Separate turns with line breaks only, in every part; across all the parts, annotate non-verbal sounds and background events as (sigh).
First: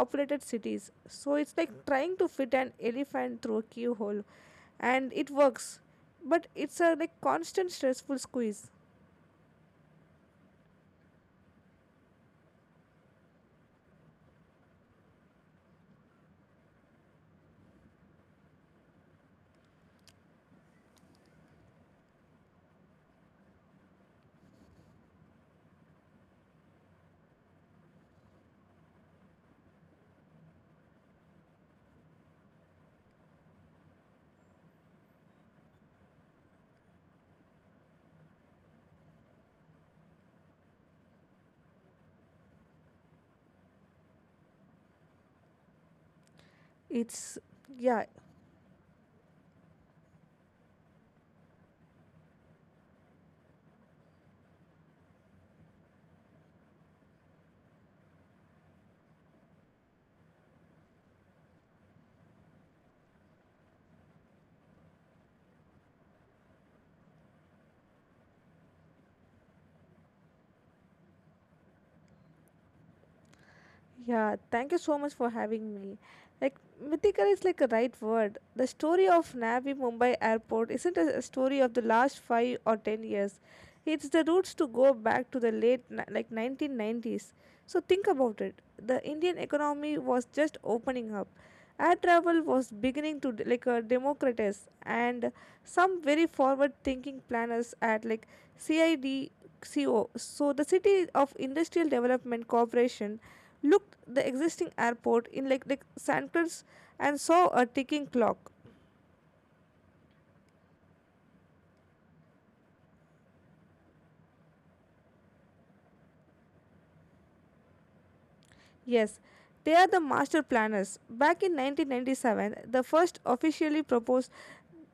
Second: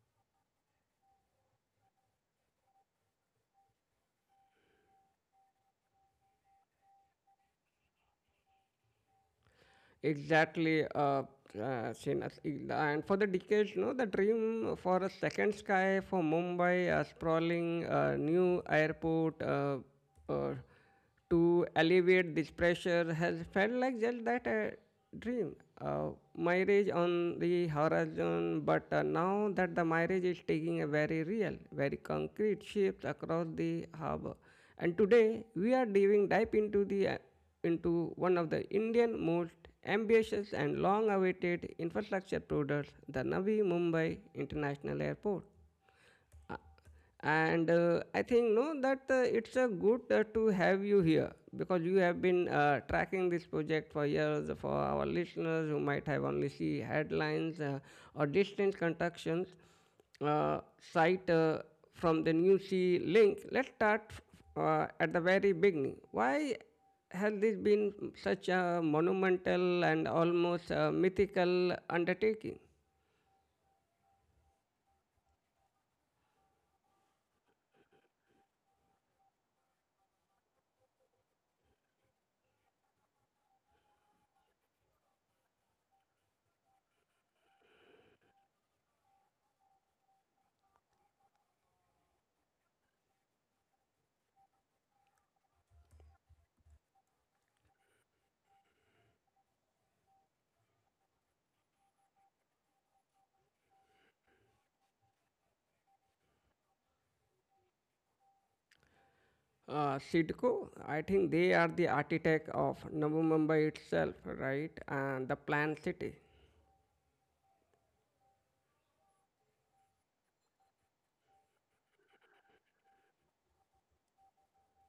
populated cities, so it's like trying to fit an elephant through a keyhole, and it works, but it's a like constant stressful squeeze.
Exactly, Srinath. And for the decades, no, the dream for a second sky for Mumbai, a sprawling new airport uh, to alleviate this pressure has felt like just that, a dream. Marriage on the horizon, but now that the marriage is taking a very real, very concrete shapes across the harbor. And today we are diving deep into the into one of the Indian most ambitious and long awaited infrastructure products, the Navi Mumbai International Airport. Uh,
It's
and
yeah.
I think no that it's a good to have you here because you have been tracking this project for years for our listeners who might have only see headlines or distant constructions uh, site from the new sea link. Let's start at the very beginning. Why has this been such a monumental and almost mythical undertaking?
Yeah, thank you so much for having me. Like, mythical is like a right word. The story of Navi Mumbai Airport isn't a story of the last five or ten years. It's the roots to go back to the late like 1990s. So think about it. The Indian economy was just opening up. Air travel was beginning to like a democratize, and some very forward-thinking planners at like CIDCO. So the City of Industrial Development Corporation looked the existing airport in like Sankers and saw a ticking clock.
Sidco, I think they are the architect of Navi Mumbai itself, right? And the planned city.
Yes, they are the master planners. Back in 1997, the first officially proposed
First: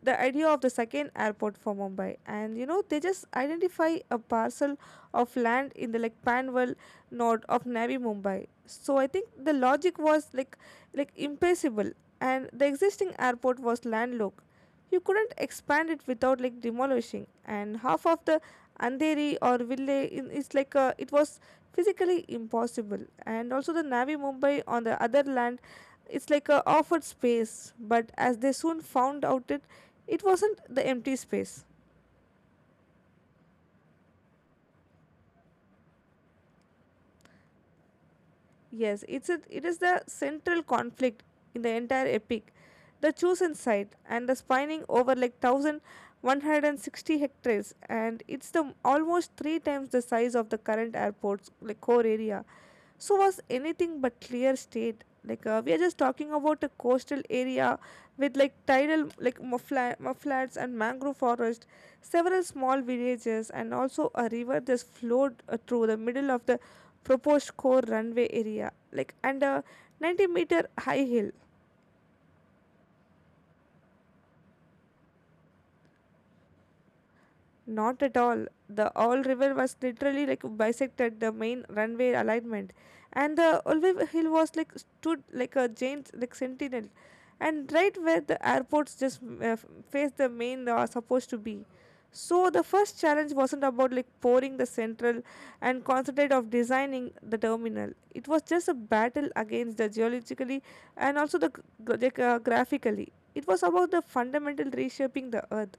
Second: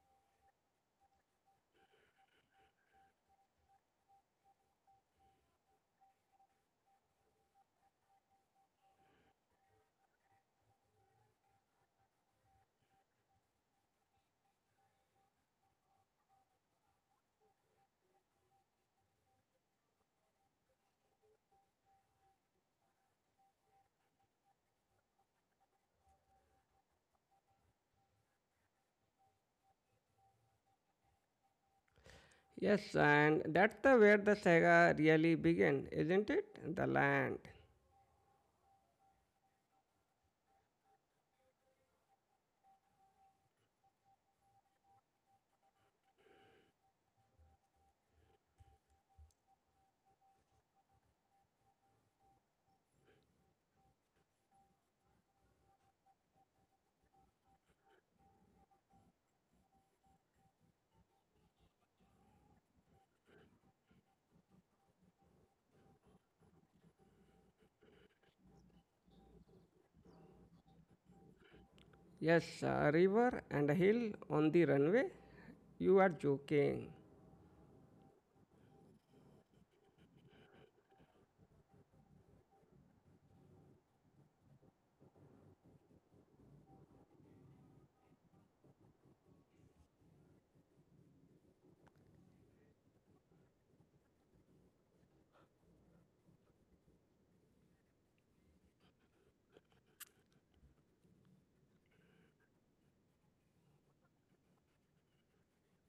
the idea of the second airport for Mumbai, and you know they just identify a parcel of land in the like Panvel node of Navi Mumbai. So I think the logic was like impossible, and the existing airport was landlocked. You couldn't expand it without like demolishing and half of the Andheri or Ville in, it's like a. It was physically impossible, and also the Navi Mumbai on the other land, it's like a offered space, but as they soon found out, it wasn't the empty space.
Yes, and that's the where the saga really began, isn't it? The land.
Yes, it is the central conflict in the entire epic. The chosen site and the spanning over like 1160 hectares, and it's the almost three times the size of the current airport's like core area, so was anything but clear state, like we are just talking about a coastal area with like tidal like mudflats and mangrove forest, several small villages, and also a river that flowed through the middle of the proposed core runway area, like, and a 90-meter high hill.
Yes, a river and a hill on the runway. You are joking.
Not at all. The All River was literally like bisected the main runway alignment, and the Olive Hill was like stood like a giant like sentinel, and right where the airports just faced the main are supposed to be. So the first challenge wasn't about like pouring the central and concentrate of designing the terminal. It was just a battle against the geologically, and also the graphically. It was about the fundamental reshaping the earth.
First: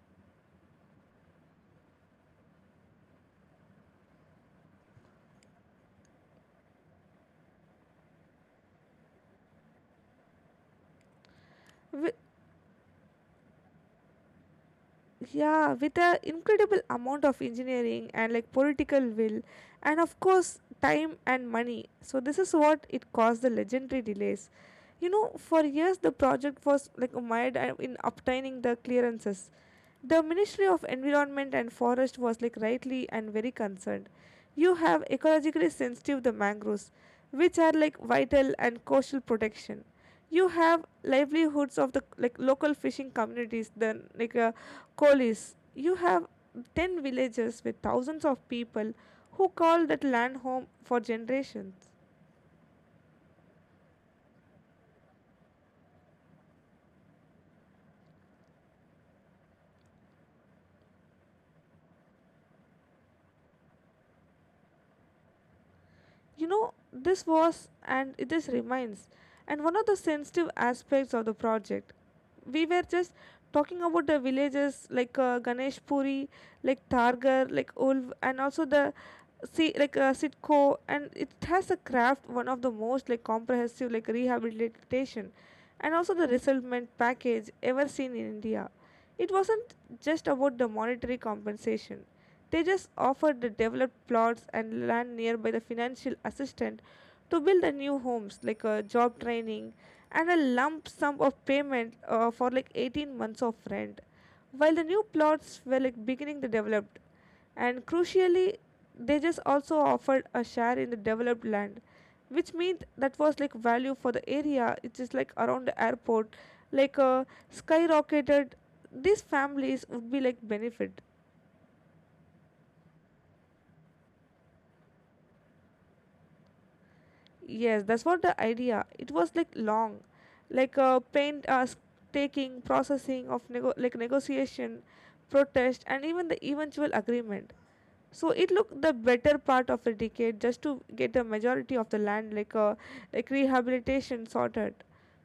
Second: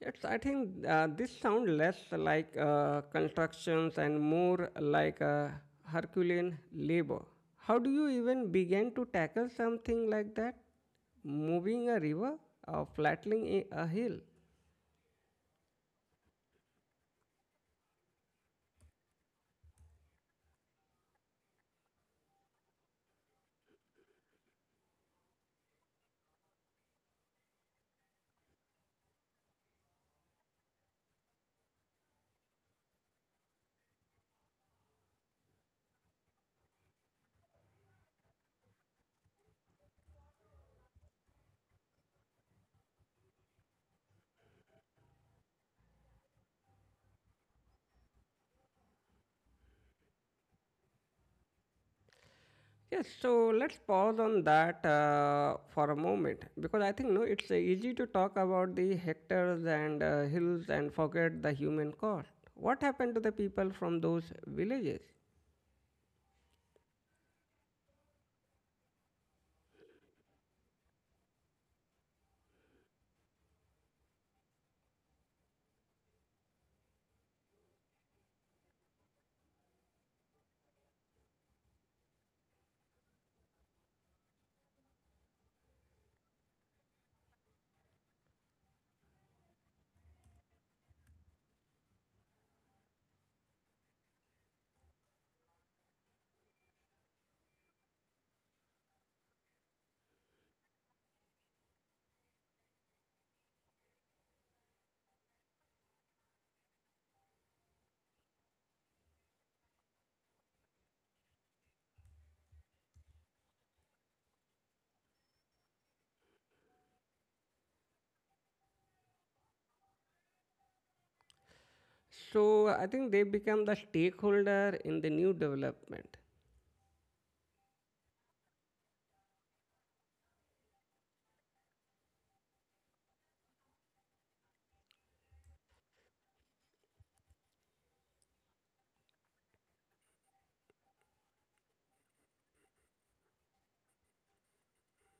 It's, I think this sounds less like constructions and more like a Herculean labor. How do you even begin to tackle something like that? Moving a
Wi-
river or flattening a hill?
yeah, with an incredible amount of engineering and like political will, and of course time and money. So this is what it caused the legendary delays. You know, for years the project was like mired in obtaining the clearances. The Ministry of Environment and Forest was like rightly and very concerned. You have ecologically sensitive the mangroves, which are like vital and coastal protection. You have livelihoods of the like local fishing communities, the coalies. You have ten villages with thousands of people who call that land home for generations.
Yes, so let's pause on that for a moment because I think no, it's easy to talk about the hectares and hills and forget the human cost. What happened to the people from those villages?
You know, this was, and this remains, and one of the sensitive aspects of the project. We were just talking about the villages like Ganesh Puri, like Targar, like Ulv, and also the see like sitco, and it has a craft one of the most like comprehensive like rehabilitation, and also the resettlement package ever seen in India. It wasn't just about the monetary compensation. They just offered the developed plots and land nearby, the financial assistance to build the new homes, like a job training, and a lump sum of payment for like 18 months of rent while the new plots were like beginning to develop. And crucially, they just also offered a share in the developed land, which means that was like value for the area. It is like around the airport like uh, skyrocketed. These families would be like benefit.
So I think they become the stakeholder in the new development.
Yes, that's what the idea. It was like long like uh, paint uh, s- taking processing of like negotiation, protest, and even the eventual agreement. So it looked the better part of a decade just to get the majority of the land like a like rehabilitation sorted.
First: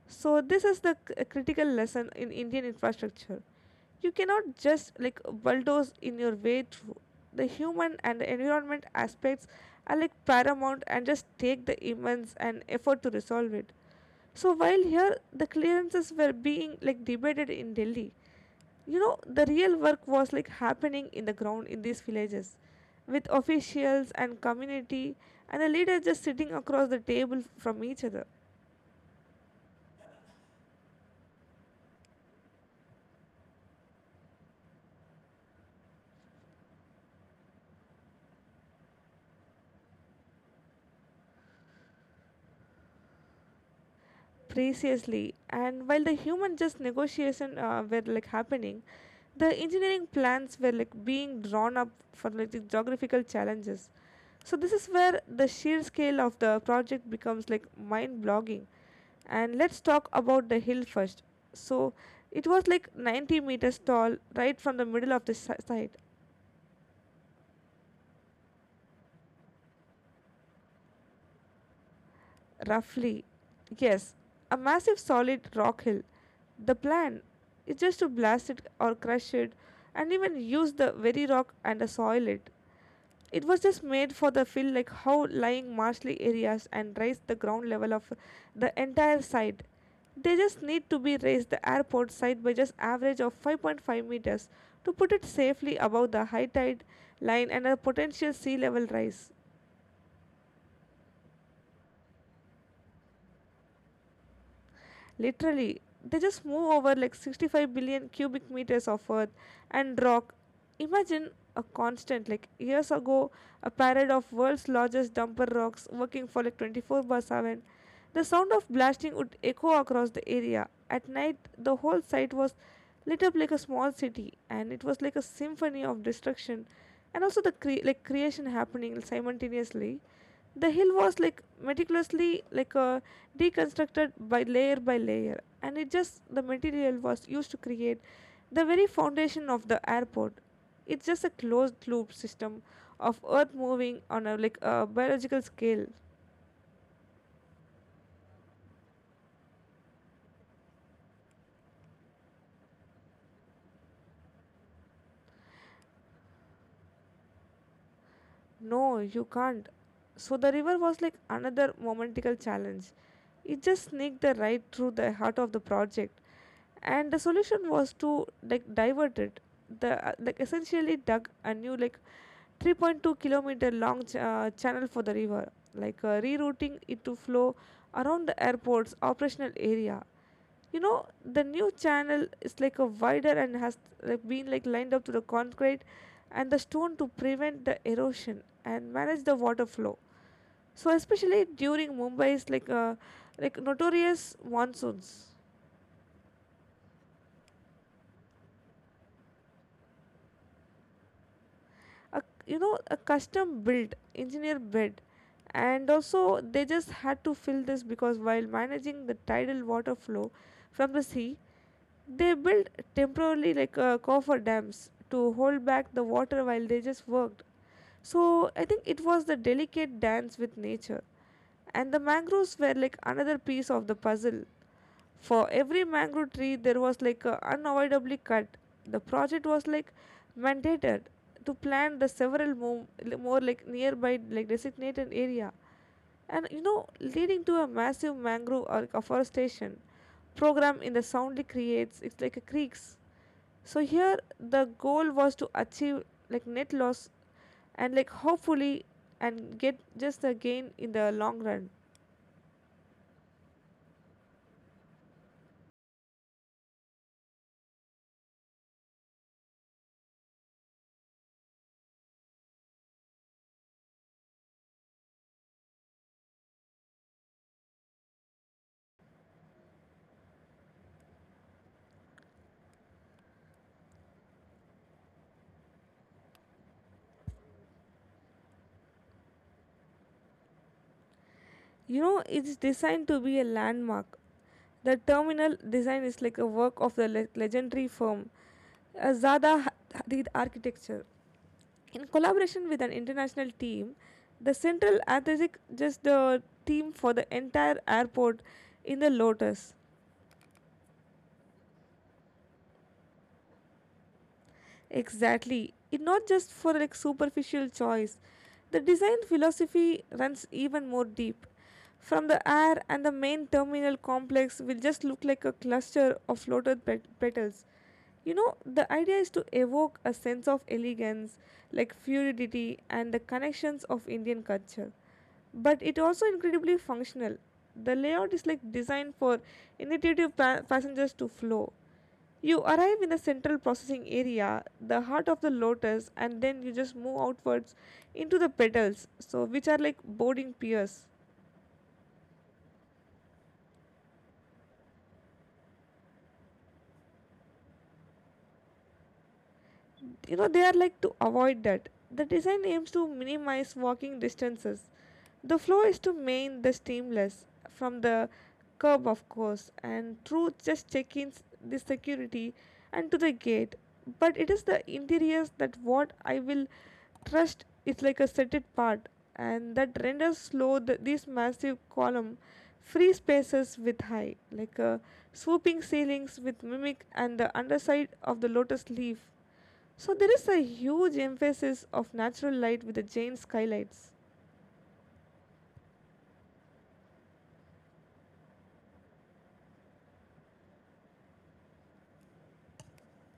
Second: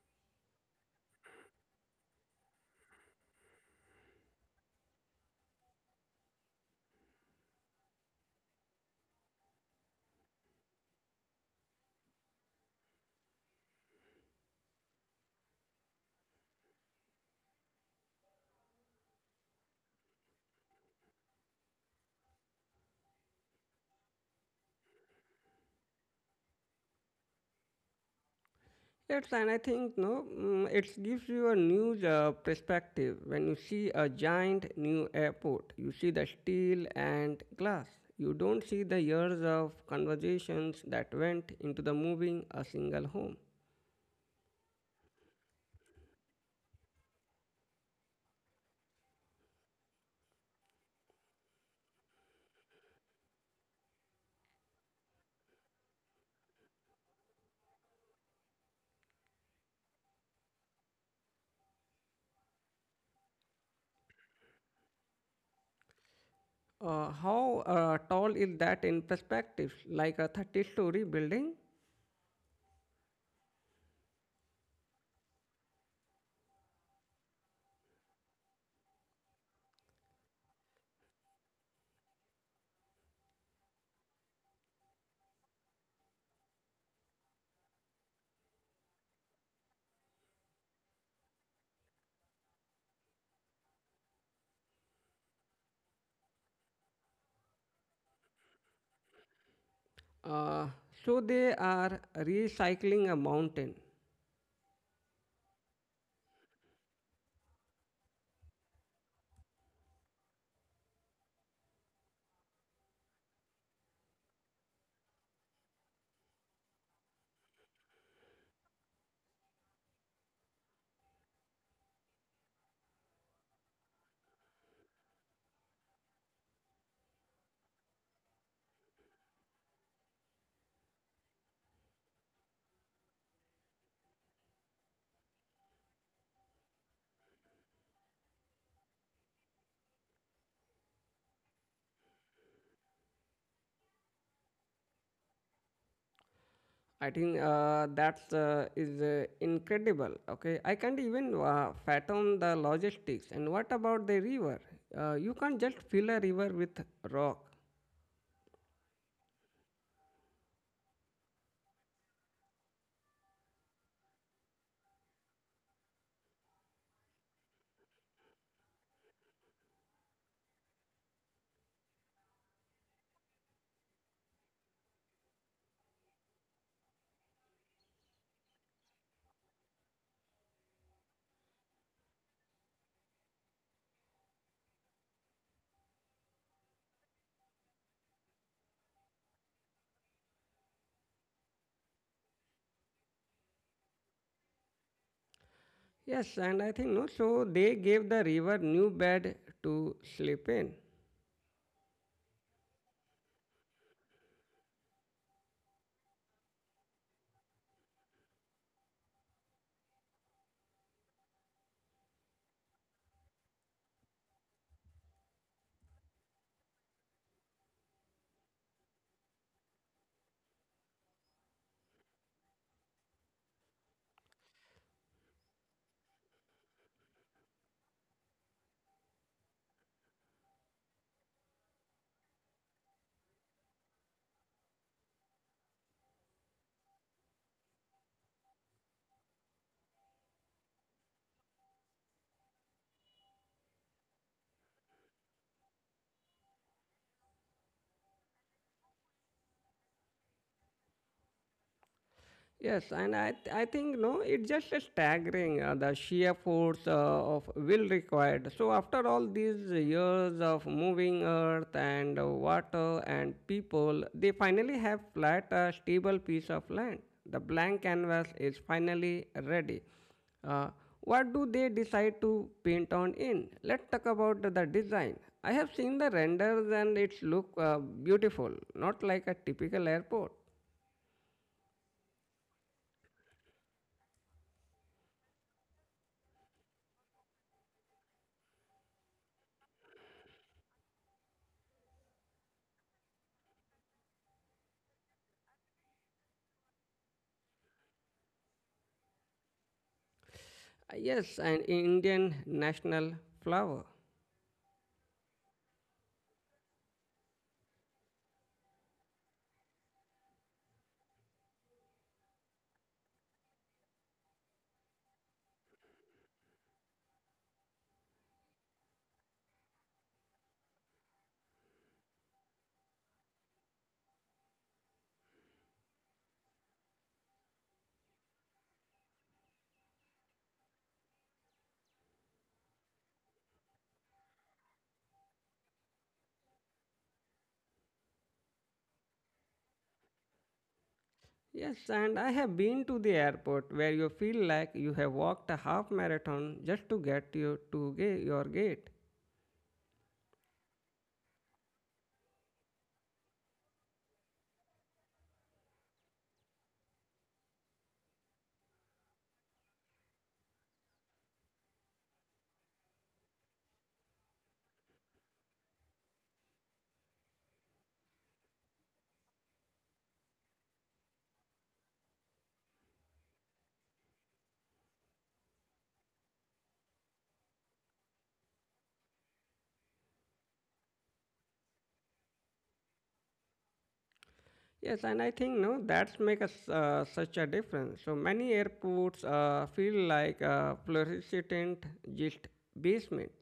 So this is the critical lesson in Indian infrastructure. You cannot just like bulldoze in your way through the human and the environment aspects. Are like paramount and just take the immense and effort to resolve it. So while here the clearances were being like debated in Delhi, you know, the real work was like happening in the ground in these villages with officials and community and the leader just sitting across the table from each other.
Yes, and I think no, mm, it gives you a new perspective when you see a giant new airport. You see the steel and glass. You don't see the years of conversations that went into the moving a single home.
Preciously, and while the human just negotiation were like happening, the engineering plans were like being drawn up for like the geographical challenges. So this is where the sheer scale of the project becomes like mind-blogging. And let's talk about the hill first. So it was like 90 meters tall, right from the middle of the site.
How tall is that in perspective? Like a 30-story building?
Roughly, yes, a massive solid rock hill. The plan is just to blast it or crush it and even use the very rock and soil it. It was just made for the feel like how lying marshly areas and raise the ground level of the entire site. They just need to be raised the airport site by just average of 5.5 meters to put it safely above the high tide line and a potential sea level rise.
Uh, so they are recycling a mountain.
Literally, they just move over like 65 billion cubic meters of earth and rock. Imagine a constant, like years ago, a parade of world's largest dumper rocks working for like 24 by 7. The sound of blasting would echo across the area. At night, the whole site was lit up like a small city, and it was like a symphony of destruction, and also the like creation happening simultaneously. The hill was like meticulously like deconstructed by layer, and it just the material was used to create the very foundation of the airport. It's just a closed loop system of earth moving on a like a biological scale.
I think that's is incredible. Okay, I can't even fathom the logistics. And what about the river? You can't just fill a river with rock.
No, you can't. So the river was like another momentical challenge. It just sneaked the right through the heart of the project, and the solution was to like divert it. The like essentially dug a new like 3.2-kilometer long channel for the river, rerouting it to flow around the airport's operational area. You know, the new channel is like a wider and has like been like lined up to the concrete and the stone to prevent the erosion and manage the water flow, so especially during Mumbai's like notorious monsoons.
Yes, and I think no. So they gave the river new bed to sleep in.
A, you know, a custom built engineer bed, and also they just had to fill this because while managing the tidal water flow from the sea, they built temporarily like coffer dams to hold back the water while they just worked. So I think it was the delicate dance with nature, and the mangroves were like another piece of the puzzle. For every mangrove tree, there was like a unavoidably cut. The project was like mandated to plant the several more like nearby like designated area, and you know, leading to a massive mangrove or afforestation program in the soundly creates. It's like a creeks. So here, the goal was to achieve like net loss, and like hopefully, and get just a gain in the long run.
Yes, and I think no, it's just a staggering, the sheer force of will required. So after all these years of moving earth and water and people, they finally have flat a stable piece of land. The blank canvas is finally ready. Uh, what do they decide to paint on in? Let's talk about the design. I have seen the renders and it's look beautiful, not like a typical airport.
You know, it's designed to be a landmark. The terminal design is like a work of the legendary firm Zada Hadid Architecture. In collaboration with an international team, the Central Athletic just the team for the entire airport in the Lotus.
Yes, an Indian national flower.
Exactly. It's not just for like superficial choice. The design philosophy runs even more deep. From the air and the main terminal complex will just look like a cluster of floated petals. You know, the idea is to evoke a sense of elegance, like fluidity and the connections of Indian culture. But it also incredibly functional. The layout is like designed for intuitive passengers to flow. You arrive in the central processing area, the heart of the lotus, and then you just move outwards into the petals, so which are like boarding piers.
Yes, and I have been to the airport where you feel like you have walked a half marathon just to get you to your gate.
You know, they are like to avoid that. The design aims to minimize walking distances. The flow is to main the seamless from the curb, of course, and through just check-ins, the security, and to the gate. But it is the interiors that what I will trust is like a set it part. And that renders slow the, these massive column free spaces with high like a swooping ceilings with mimic and the underside of the lotus leaf. So there is a huge emphasis of natural light with the Jain skylights.
Yes, and I think no, that's make us such a difference. So many airports feel like a fluorescent just basement.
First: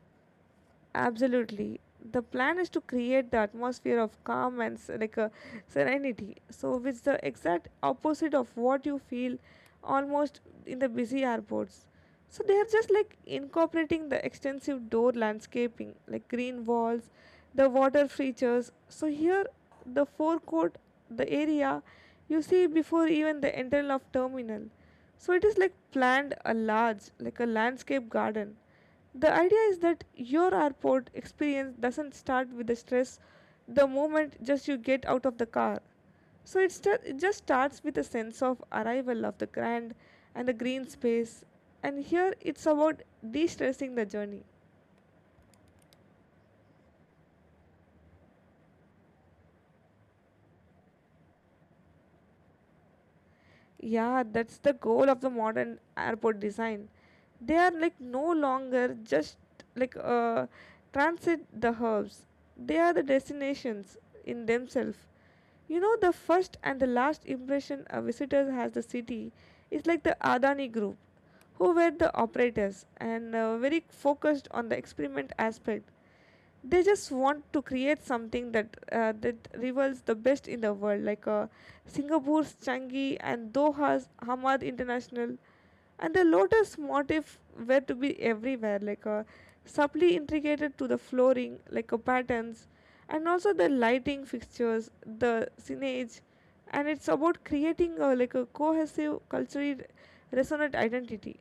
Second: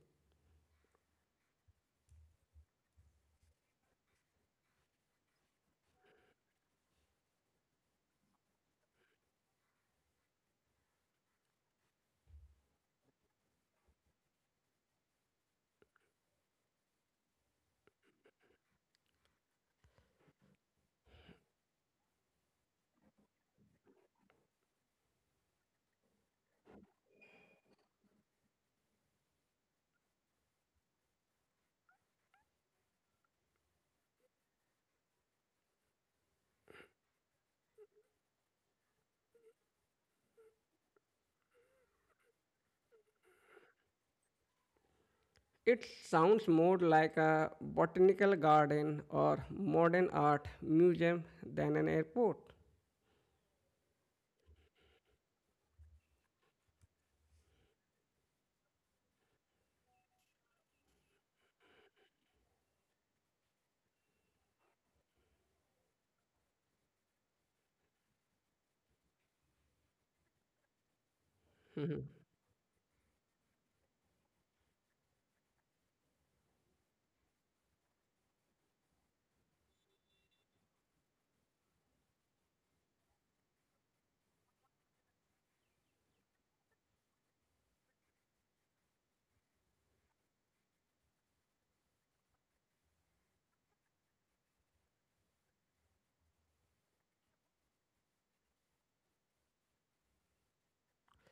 Absolutely. The plan is to create the atmosphere of calm and like a serenity. So which the exact opposite of what you feel almost in the busy airports. So they are just like incorporating the extensive door landscaping, like green walls, the water features. So here the forecourt, the area you see before even the entrance of terminal. So it is like planned a large, like a landscape garden. The idea is that your airport experience doesn't start with the stress the moment just you get out of the car. So it just starts with a sense of arrival of the grand and the green space. And here it's about de stressing the journey.
It sounds more like a botanical garden or modern art museum than an airport.
Yeah, that's the goal of the modern airport design. They are like no longer just like transit the hubs. They are the destinations in themselves. You know, the first and the last impression a visitor has the city is like the Adani Group, who were the
(laughs)
operators and very focused on the experiment aspect. They just want to create something that that rivals the best in the world, like Singapore's Changi and Doha's Hamad International. And the lotus motif were to be everywhere, like subtly intricated to the flooring, like patterns and also the lighting fixtures, the signage. And it's about creating a, like a cohesive culturally resonant identity.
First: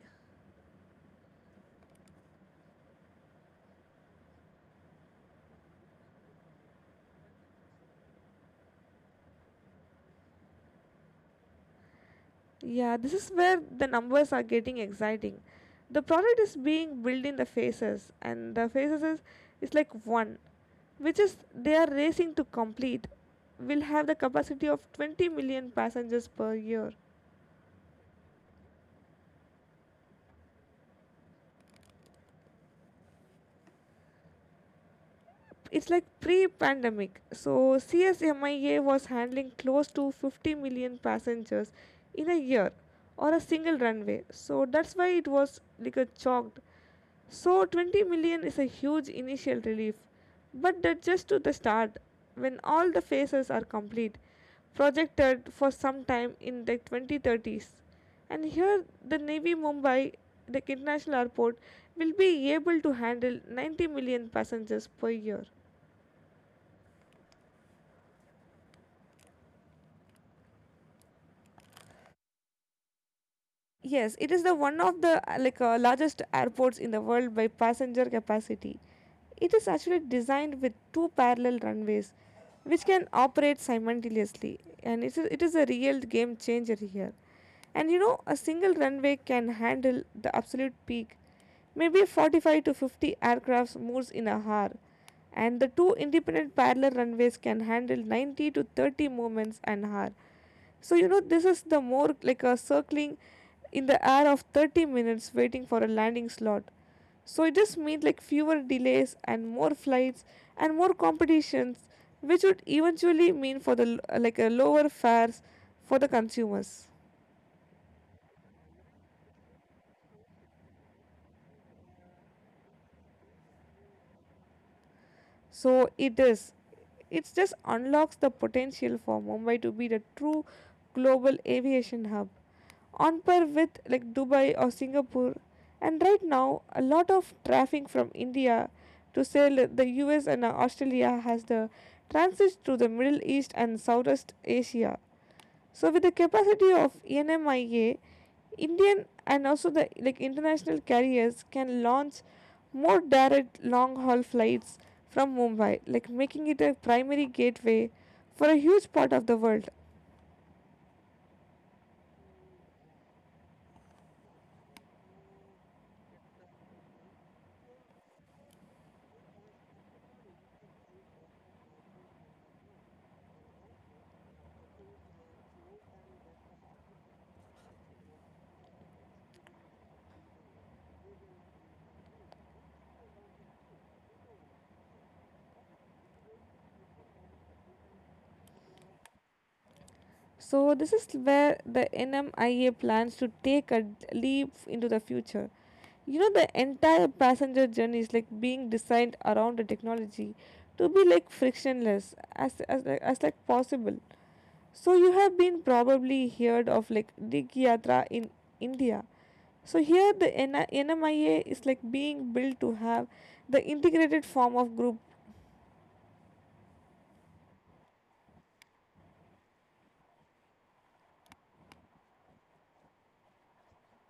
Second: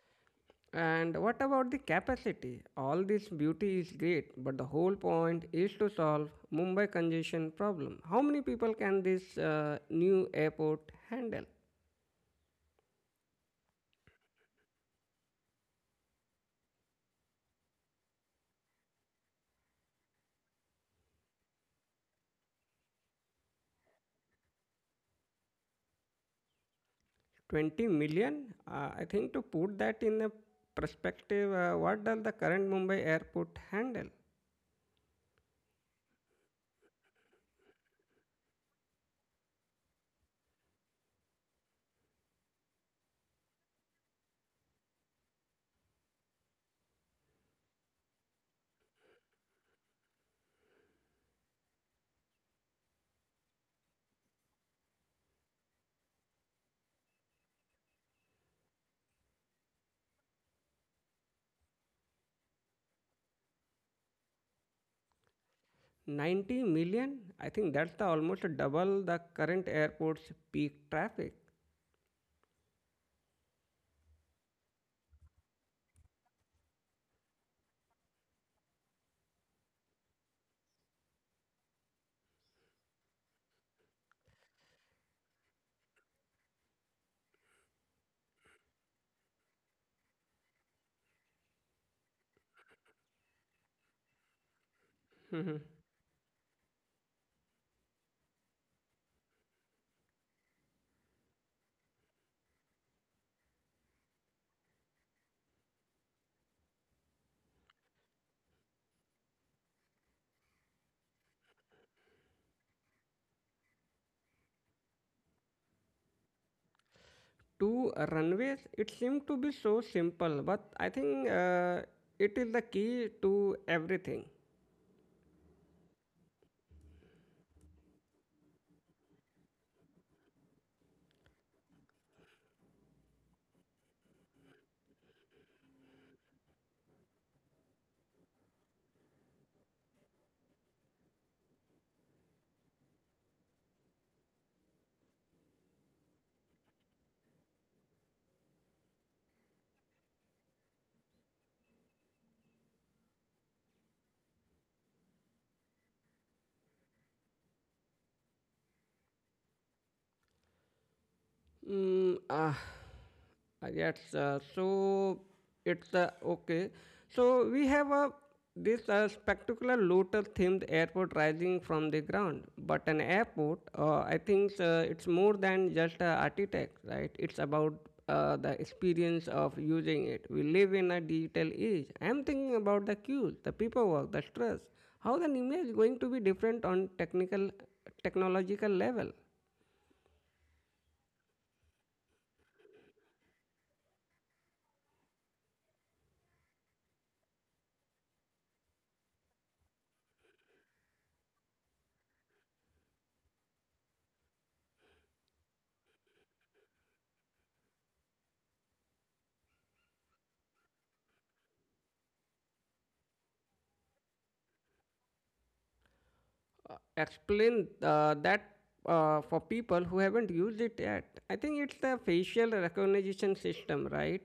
And what about the capacity? All this beauty is great, but the whole point is to solve Mumbai congestion problem. How many people can this new airport handle?
Yeah, this is where the numbers are getting exciting. The product is being built in the phases, and the phases is like one, which is they are racing to complete. Will have the capacity of 20 million passengers per year.
20 million? I think to put that in a perspective, what does the current Mumbai airport handle?
It's like pre-pandemic. So CSMIA was handling close to 50 million passengers in a year or a single runway. So that's why it was like a chalked. So 20 million is a huge initial relief, but that's just to the start when all the phases are complete, projected for some time in the 2030s. And here, the Navy Mumbai, the international airport, will be able to handle 90 million passengers per year.
90 million? I think that's the almost double the current airport's peak traffic.
Yes, it is the one of the like largest airports in the world by passenger capacity. It is actually designed with two parallel runways which can operate simultaneously, and it is a real game changer here. And you know a single runway can handle the absolute peak, maybe 45 to 50 aircrafts moves in a hour, and the two independent parallel runways can handle 90 to 30 movements an hour. So, you know, this is the more like a circling in the air of 30 minutes waiting for a landing slot. So, it just means like fewer delays and more flights and more competitions, which would eventually mean for the like a lower fares for the consumers.
To runways, it seemed to be so simple, but I think it is the key to everything.
So it is. It just unlocks the potential for Mumbai to be the true global aviation hub, on par with like Dubai or Singapore. And right now, a lot of traffic from India to sail the US and Australia has the transit through the Middle East and Southeast Asia. So with the capacity of NMIA, Indian and also the like international carriers can launch more direct long haul flights from Mumbai, like making it a primary gateway for a huge part of the world.
Mm, ah, yes. So it's okay. So we have a this spectacular lotus-themed airport rising from the ground. But an airport, I think it's more than just a architect, right? It's about the experience of using it. We live in a digital age. I'm thinking about the queues, the paperwork, the stress. How the image is going to be different on technological level?
So this is where the NMIA plans to take a leap into the future. You know the entire passenger journey is like being designed around the technology to be like frictionless as as like possible. So you have been probably heard of like Dig Yatra in India. So here the NI NMIA is like being built to have the integrated form of group.
Explain that for people who haven't used it yet. I think it's a facial recognition system, right?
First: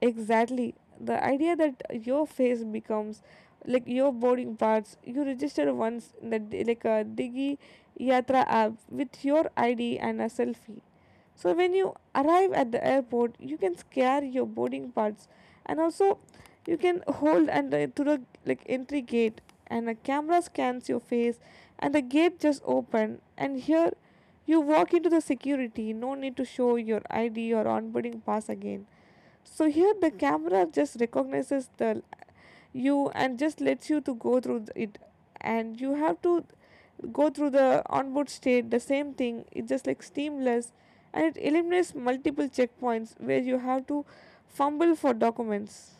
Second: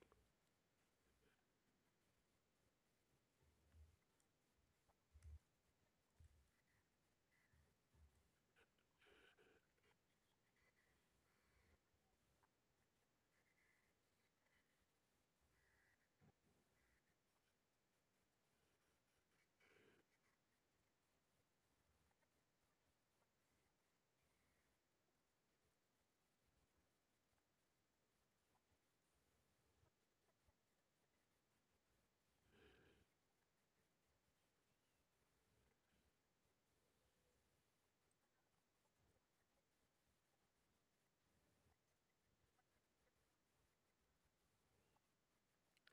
Exactly. The idea that your face becomes like your boarding parts. You register once in the like a Digi Yatra app with your ID and a selfie. So when you arrive at the airport, you can scan your boarding pass, and also you can hold and to the like entry gate, and a camera scans your face, and the gate just open. And here you walk into the security. No need to show your ID or onboarding pass again. So here the camera just recognizes the you and just lets you to go through it, and you have to go through the onboard state the same thing. It's just like seamless, and it eliminates multiple checkpoints where you have to fumble for documents.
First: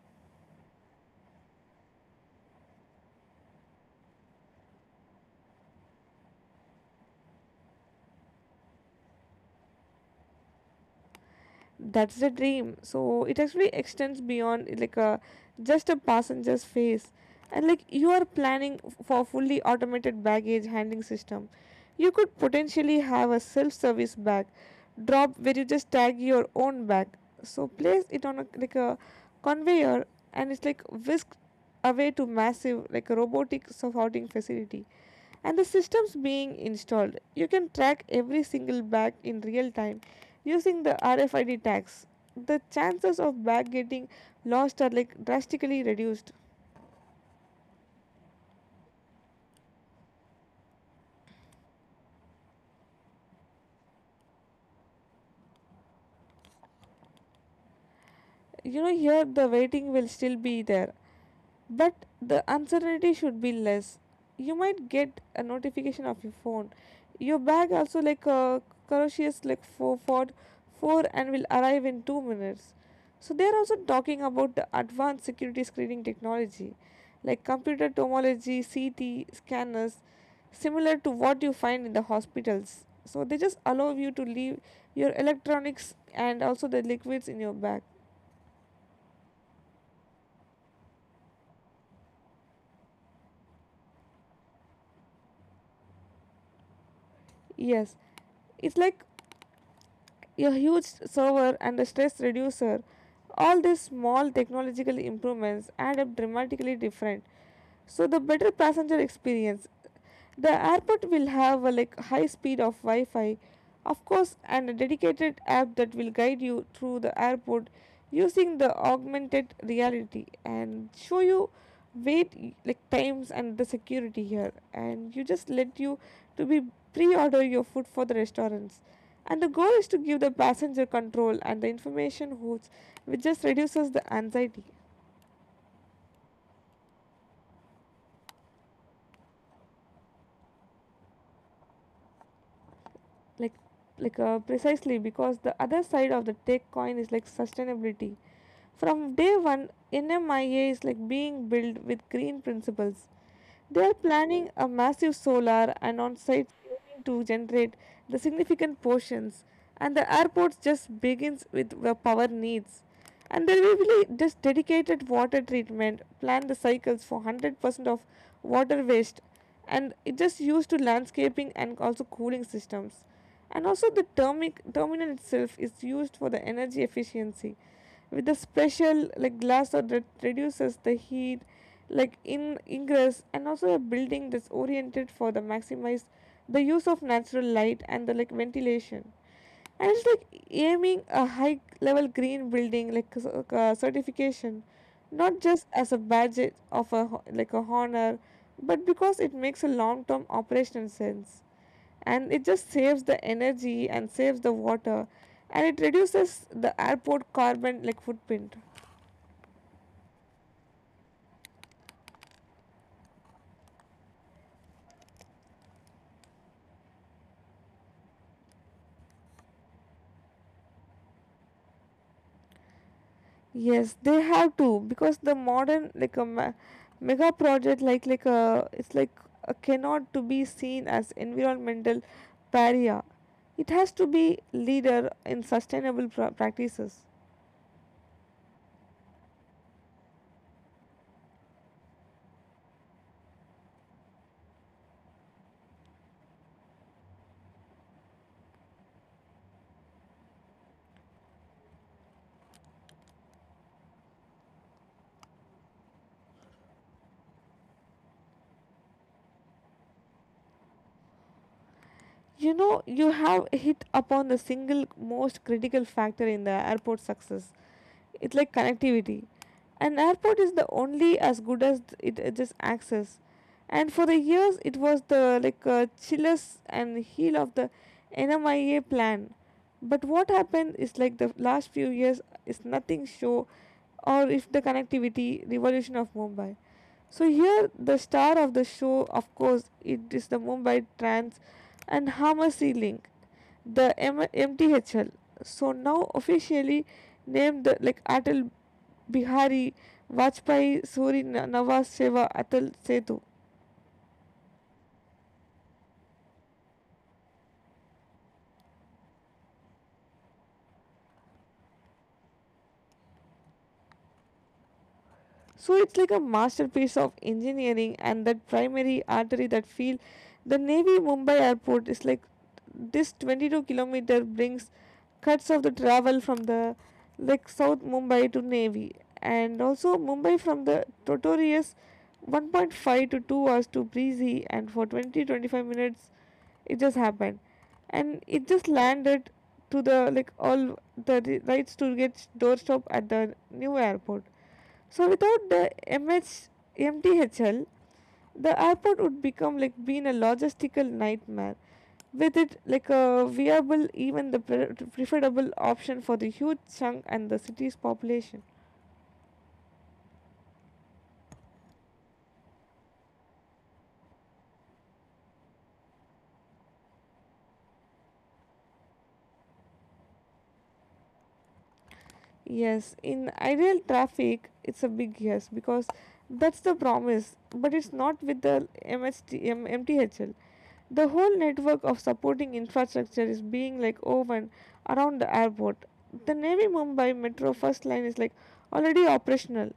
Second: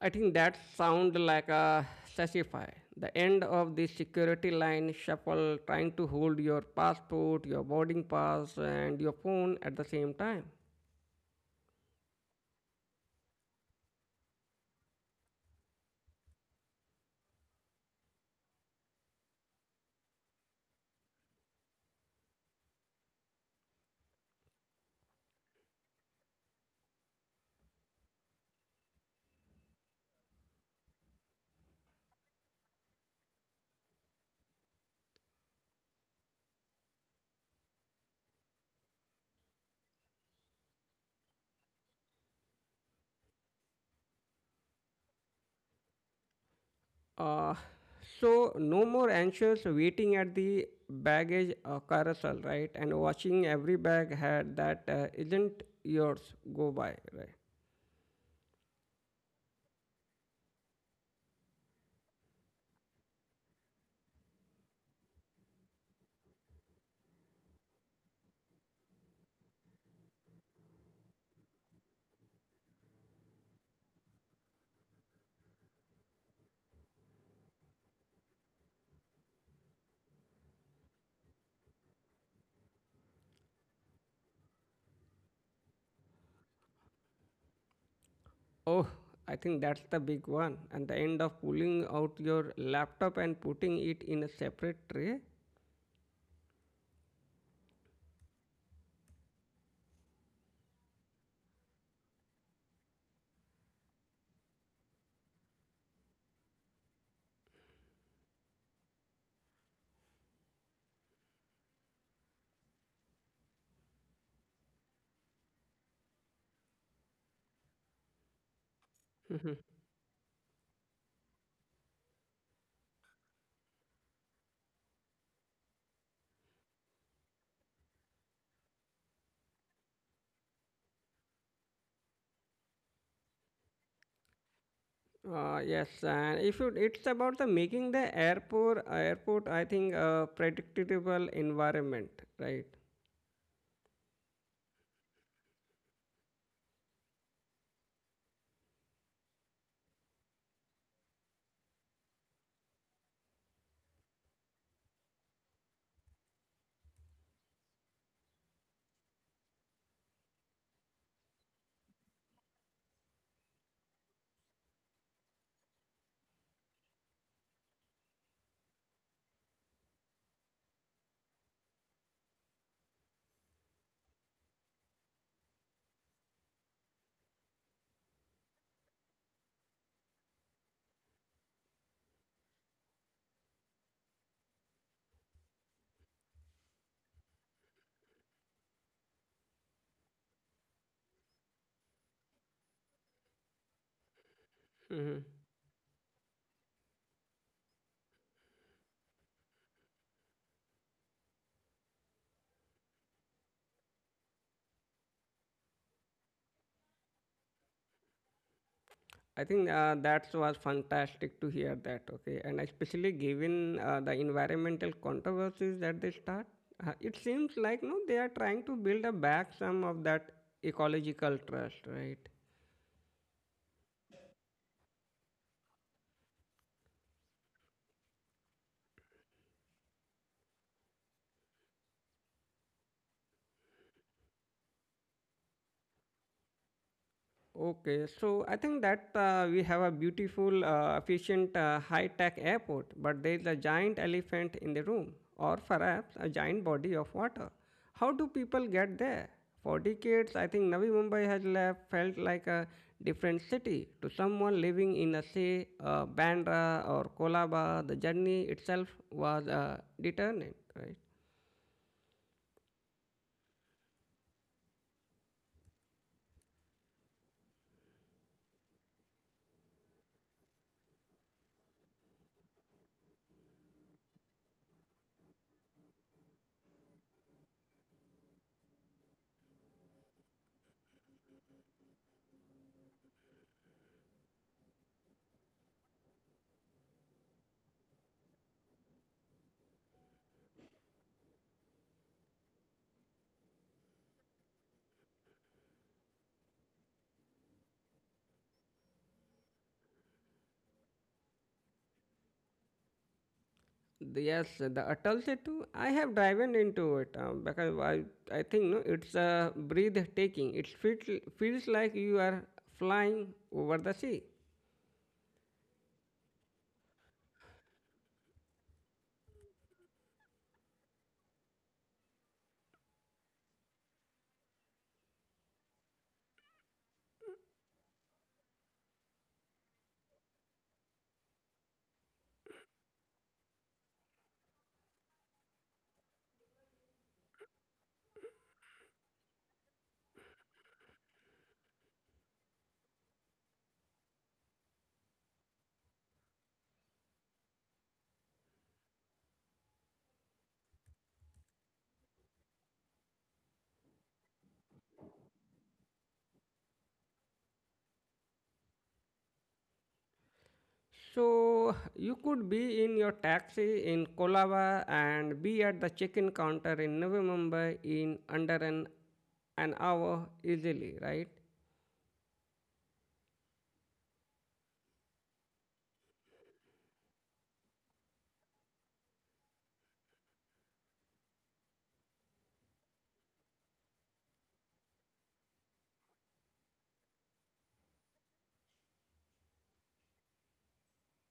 I think that sounds like a sashify. The end of the security line shuffle trying to hold your passport, your boarding pass, and your phone at the same time.
That's the dream. So it actually extends beyond like a just a passenger's face, and like you are planning for fully automated baggage handling system. You could potentially have a self-service bag drop where you just tag your own bag, so place it on a like a conveyor, and it's like whisked away to massive like robotic sorting facility. And the systems being installed, you can track every single bag in real time using the RFID tags. The chances of bag getting lost are like drastically reduced.
Uh, so, no more anxious waiting at the baggage carousel, right? And watching every bag had that isn't yours go by, right?
You know, here the waiting will still be there, but the uncertainty should be less. You might get a notification of your phone. Your bag also like a Karoshia's like four Ford four and will arrive in 2 minutes. So they are also talking about the advanced security screening technology, like computer tomography, CT scanners, similar to what you find in the hospitals. So they just allow you to leave your electronics and also the liquids in your bag.
Oh, I think that's the big one. And the end of pulling out your laptop and putting it in a separate tray.
Yes, it's like a huge server and a stress reducer. All these small technological improvements add up dramatically different. So the better passenger experience. The airport will have a like high speed of Wi-Fi, of course, and a dedicated app that will guide you through the airport using the augmented
Mhm.
reality and show you wait like times and the security here, and you just let you to be pre-order your food for the restaurants. And the goal is to give the passenger control and the information hoots, which just reduces the anxiety.
Yes, and if you, it's about the making the airport airport, I think a predictable environment, right?
Like, like, precisely because the other side of the tech coin is like sustainability. From day one, NMIA is like being built with green principles. They are planning a massive solar and on-site aiming to generate the significant portions, and the airport's just begins with the power needs. And they really just dedicated water treatment planned the cycles for 100% of water waste, and it just used to landscaping and also cooling systems. And also the terminal itself is used for the energy efficiency with the special like glass that reduces the heat like in ingress, and also a building that's oriented for the maximize the use of natural light and the like ventilation. And it's like aiming a high level green building like a certification,
Mhm.
not just as a badge of a like a honor, but because it makes a long term operational sense, and it just saves the energy and saves the water, and it reduces the airport carbon like footprint.
I think that was fantastic to hear that. Okay, and especially given the environmental controversies that they start, it seems like no, they are trying to build a back some of that ecological trust, right?
Yes, they have to because the modern like a mega project like a it's like a cannot to be seen as environmental pariah. It has to be leader in sustainable practices.
Okay, so I think that we have a beautiful, efficient, high tech airport, but there is a giant elephant in the room, or perhaps a giant body of water. How do people get there? For decades, I think Navi Mumbai has left, felt like a different city. To someone living in, a, say, Bandra or Kolaba, the journey itself was determinant.
You know, you have hit upon the single most critical factor in the airport success. It's like connectivity. An airport is the only as good as it just access. And for the years, it was the like chillest and heel of the NMIA plan. But what happened is like the last few years is nothing show or if the connectivity revolution of Mumbai. So here the star of the show, of course, it is the Mumbai Trans and Hamasi Link, the MTHL. So now officially named the, like Atal Bihari Vajpayee Suri Nawaz Seva Atal Setu.
The- yes, the Atal Setu, I have driven into it because I think no, it's a breathtaking. It feels, feels like you are flying over the sea.
So it's like a masterpiece of engineering and that primary artery that feel the Navy Mumbai airport is like this 22-kilometer brings cuts of the travel from the like South Mumbai to Navy and also Mumbai from the Totorius 1.5 to 2 hours to Breezy and for 20 to 25 minutes it just happened, and it just landed to the like all the rights to get doorstop at the new airport. So without the MH MTHL, the airport would become like being a logistical nightmare. With it like a viable, even the preferable option for the huge chunk and the city's population.
So you could be in your taxi in Kolaba and be at the check-in counter in Navi Mumbai in under an hour easily, right?
Yes, in ideal traffic, it's a big yes because that's the promise, but it's not with the MTHL. The whole network of supporting infrastructure is being like woven around the airport. The Navy Mumbai Metro first line is like already operational,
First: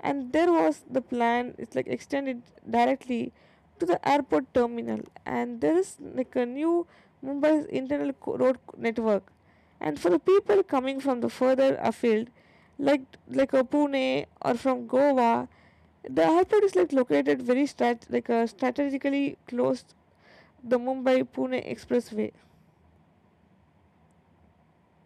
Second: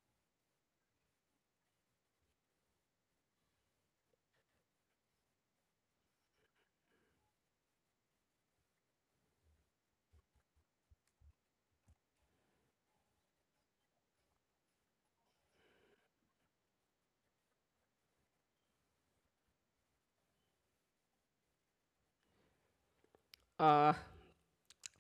and there was the plan it's like extended directly to the airport terminal. And there is like a new Mumbai's internal road network. And for the people coming from the further afield, like like a Pune or from Goa, the airport is like located very strategically close the Mumbai Pune expressway.
Uh,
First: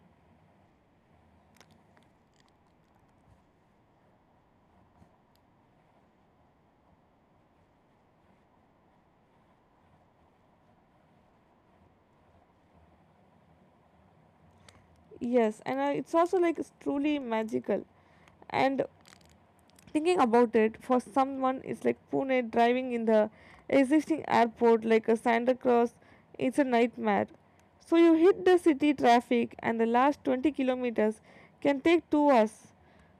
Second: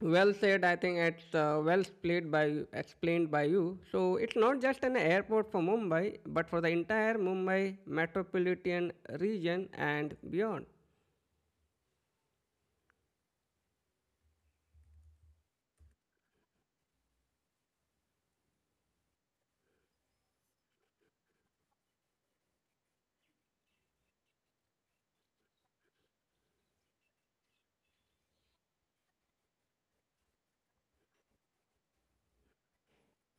well said. I think it's well played by explained by you. So it's not just an airport for Mumbai, but for the entire Mumbai metropolitan region and beyond.
Yes, and it's also like it's truly magical. And thinking about it for someone it's like Pune driving in the existing airport like a Santa Claus, it's a nightmare. So you hit the city traffic and the last 20 kilometers can take 2 hours.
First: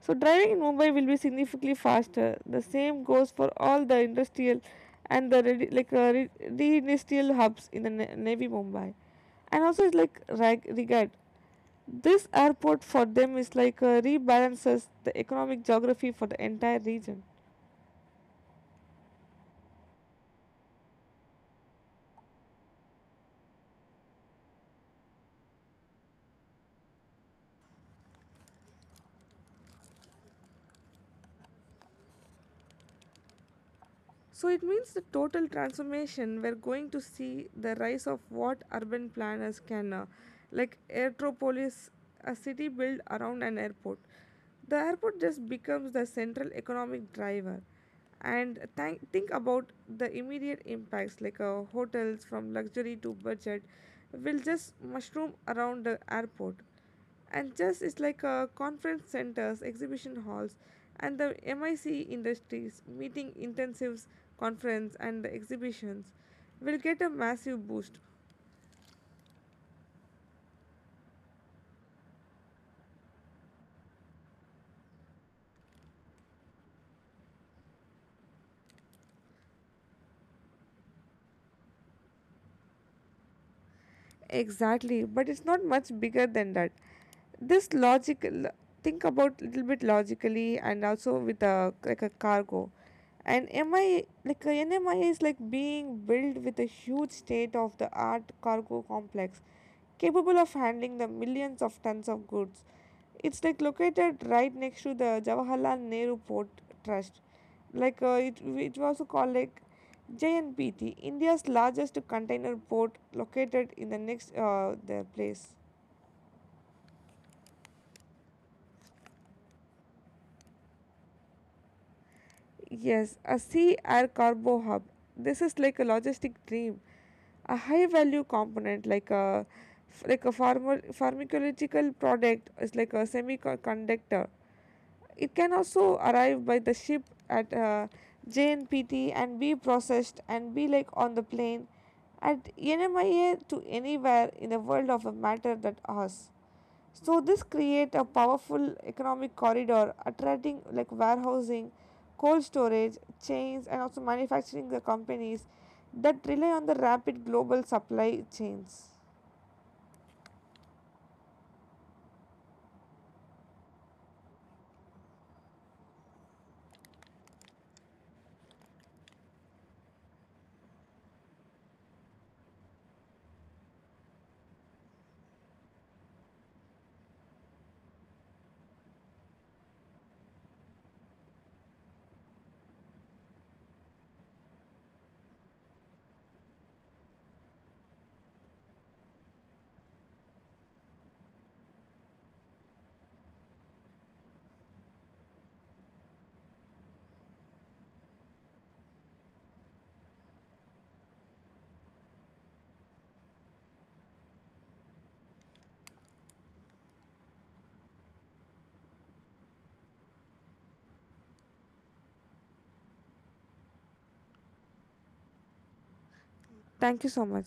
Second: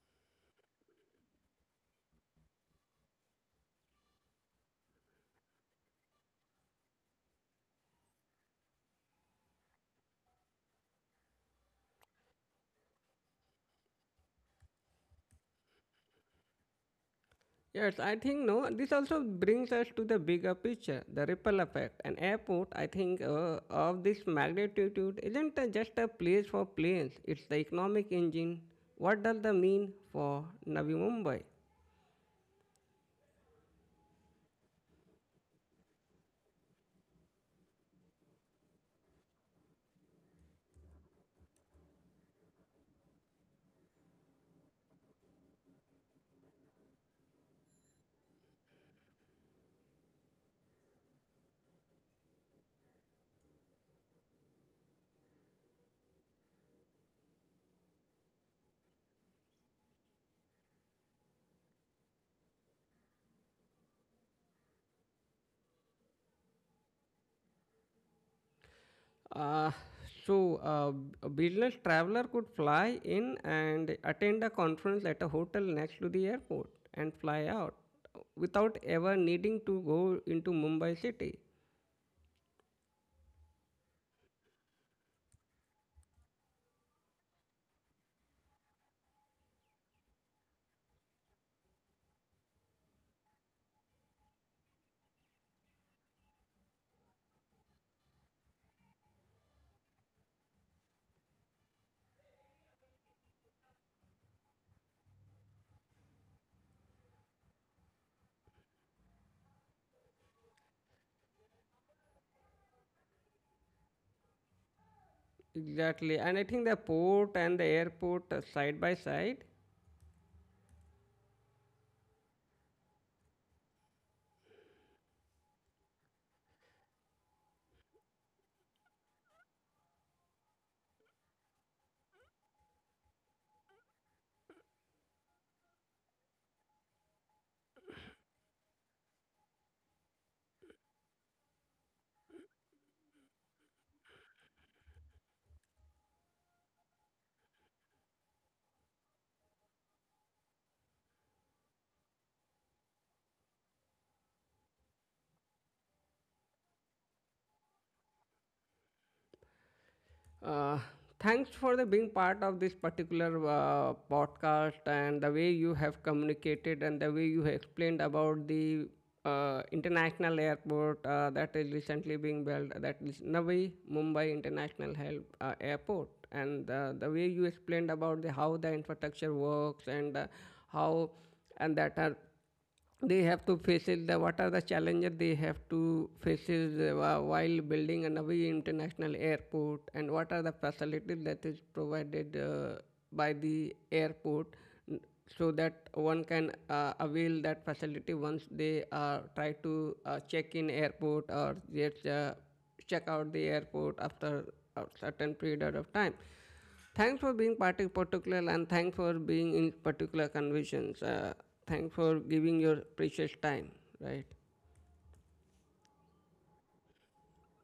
So driving in Mumbai will be significantly faster. The same goes for all the industrial and the the industrial hubs in the Navy Mumbai. And also it's like regard this airport for them is like rebalances the economic geography for the entire region.
Yes, I think no. This also brings us to the bigger picture, the ripple effect. An airport, I think, of this magnitude isn't just a place for planes. It's the economic engine. What does that mean for Navi Mumbai?
So it means the total transformation. We're going to see the rise of what urban planners can like Aerotropolis, a city built around an airport. The airport just becomes the central economic driver. And think about the immediate impacts, like hotels from luxury to budget will just mushroom around the airport. And just it's like conference centers, exhibition halls, and the MIC industries meeting intensives, conference and exhibitions will get a massive boost.
Uh, so, uh, a business traveler could fly in and attend a conference at a hotel next to the airport and fly out without ever needing to go into Mumbai city.
Exactly, but it's not much bigger than that. This logical think about little bit logically and also with a like a cargo. And MI like a NMI is like being built with a huge state of the art cargo complex capable of handling the millions of tons of goods. It's like located right next to the Jawaharlal Nehru Port Trust. Like it was also called like JNPT, India's largest container port, located in the next their place.
Exactly. And I think the port and the airport are side by side.
Yes, a sea air cargo hub. This is like a logistic dream. A high value component like a pharma, pharmacological product is like a semiconductor. It can also arrive by the ship at JNPT and be processed and be like on the plane at NMIA to anywhere in the world of a matter that us. So this create a powerful economic corridor attracting like warehousing, cold storage, chains and also manufacturing the companies that rely on the rapid global supply chains.
Uh, Thanks for the being part of this particular podcast and the way you have communicated and the way you have explained about the international airport that is recently being built, that is Navi Mumbai International Help, Airport, and the way you explained about the how the infrastructure works and how and that are they have to face it, the, what are the challenges they have to face is, while building a Navi International Airport and what are the facilities that is provided by the airport n- so that one can avail that facility once they try to check in airport or just check out the airport after a certain period of time. Thanks for being particular and thanks for being in particular convictions. Thanks for giving your precious time, right?
Thank you so much.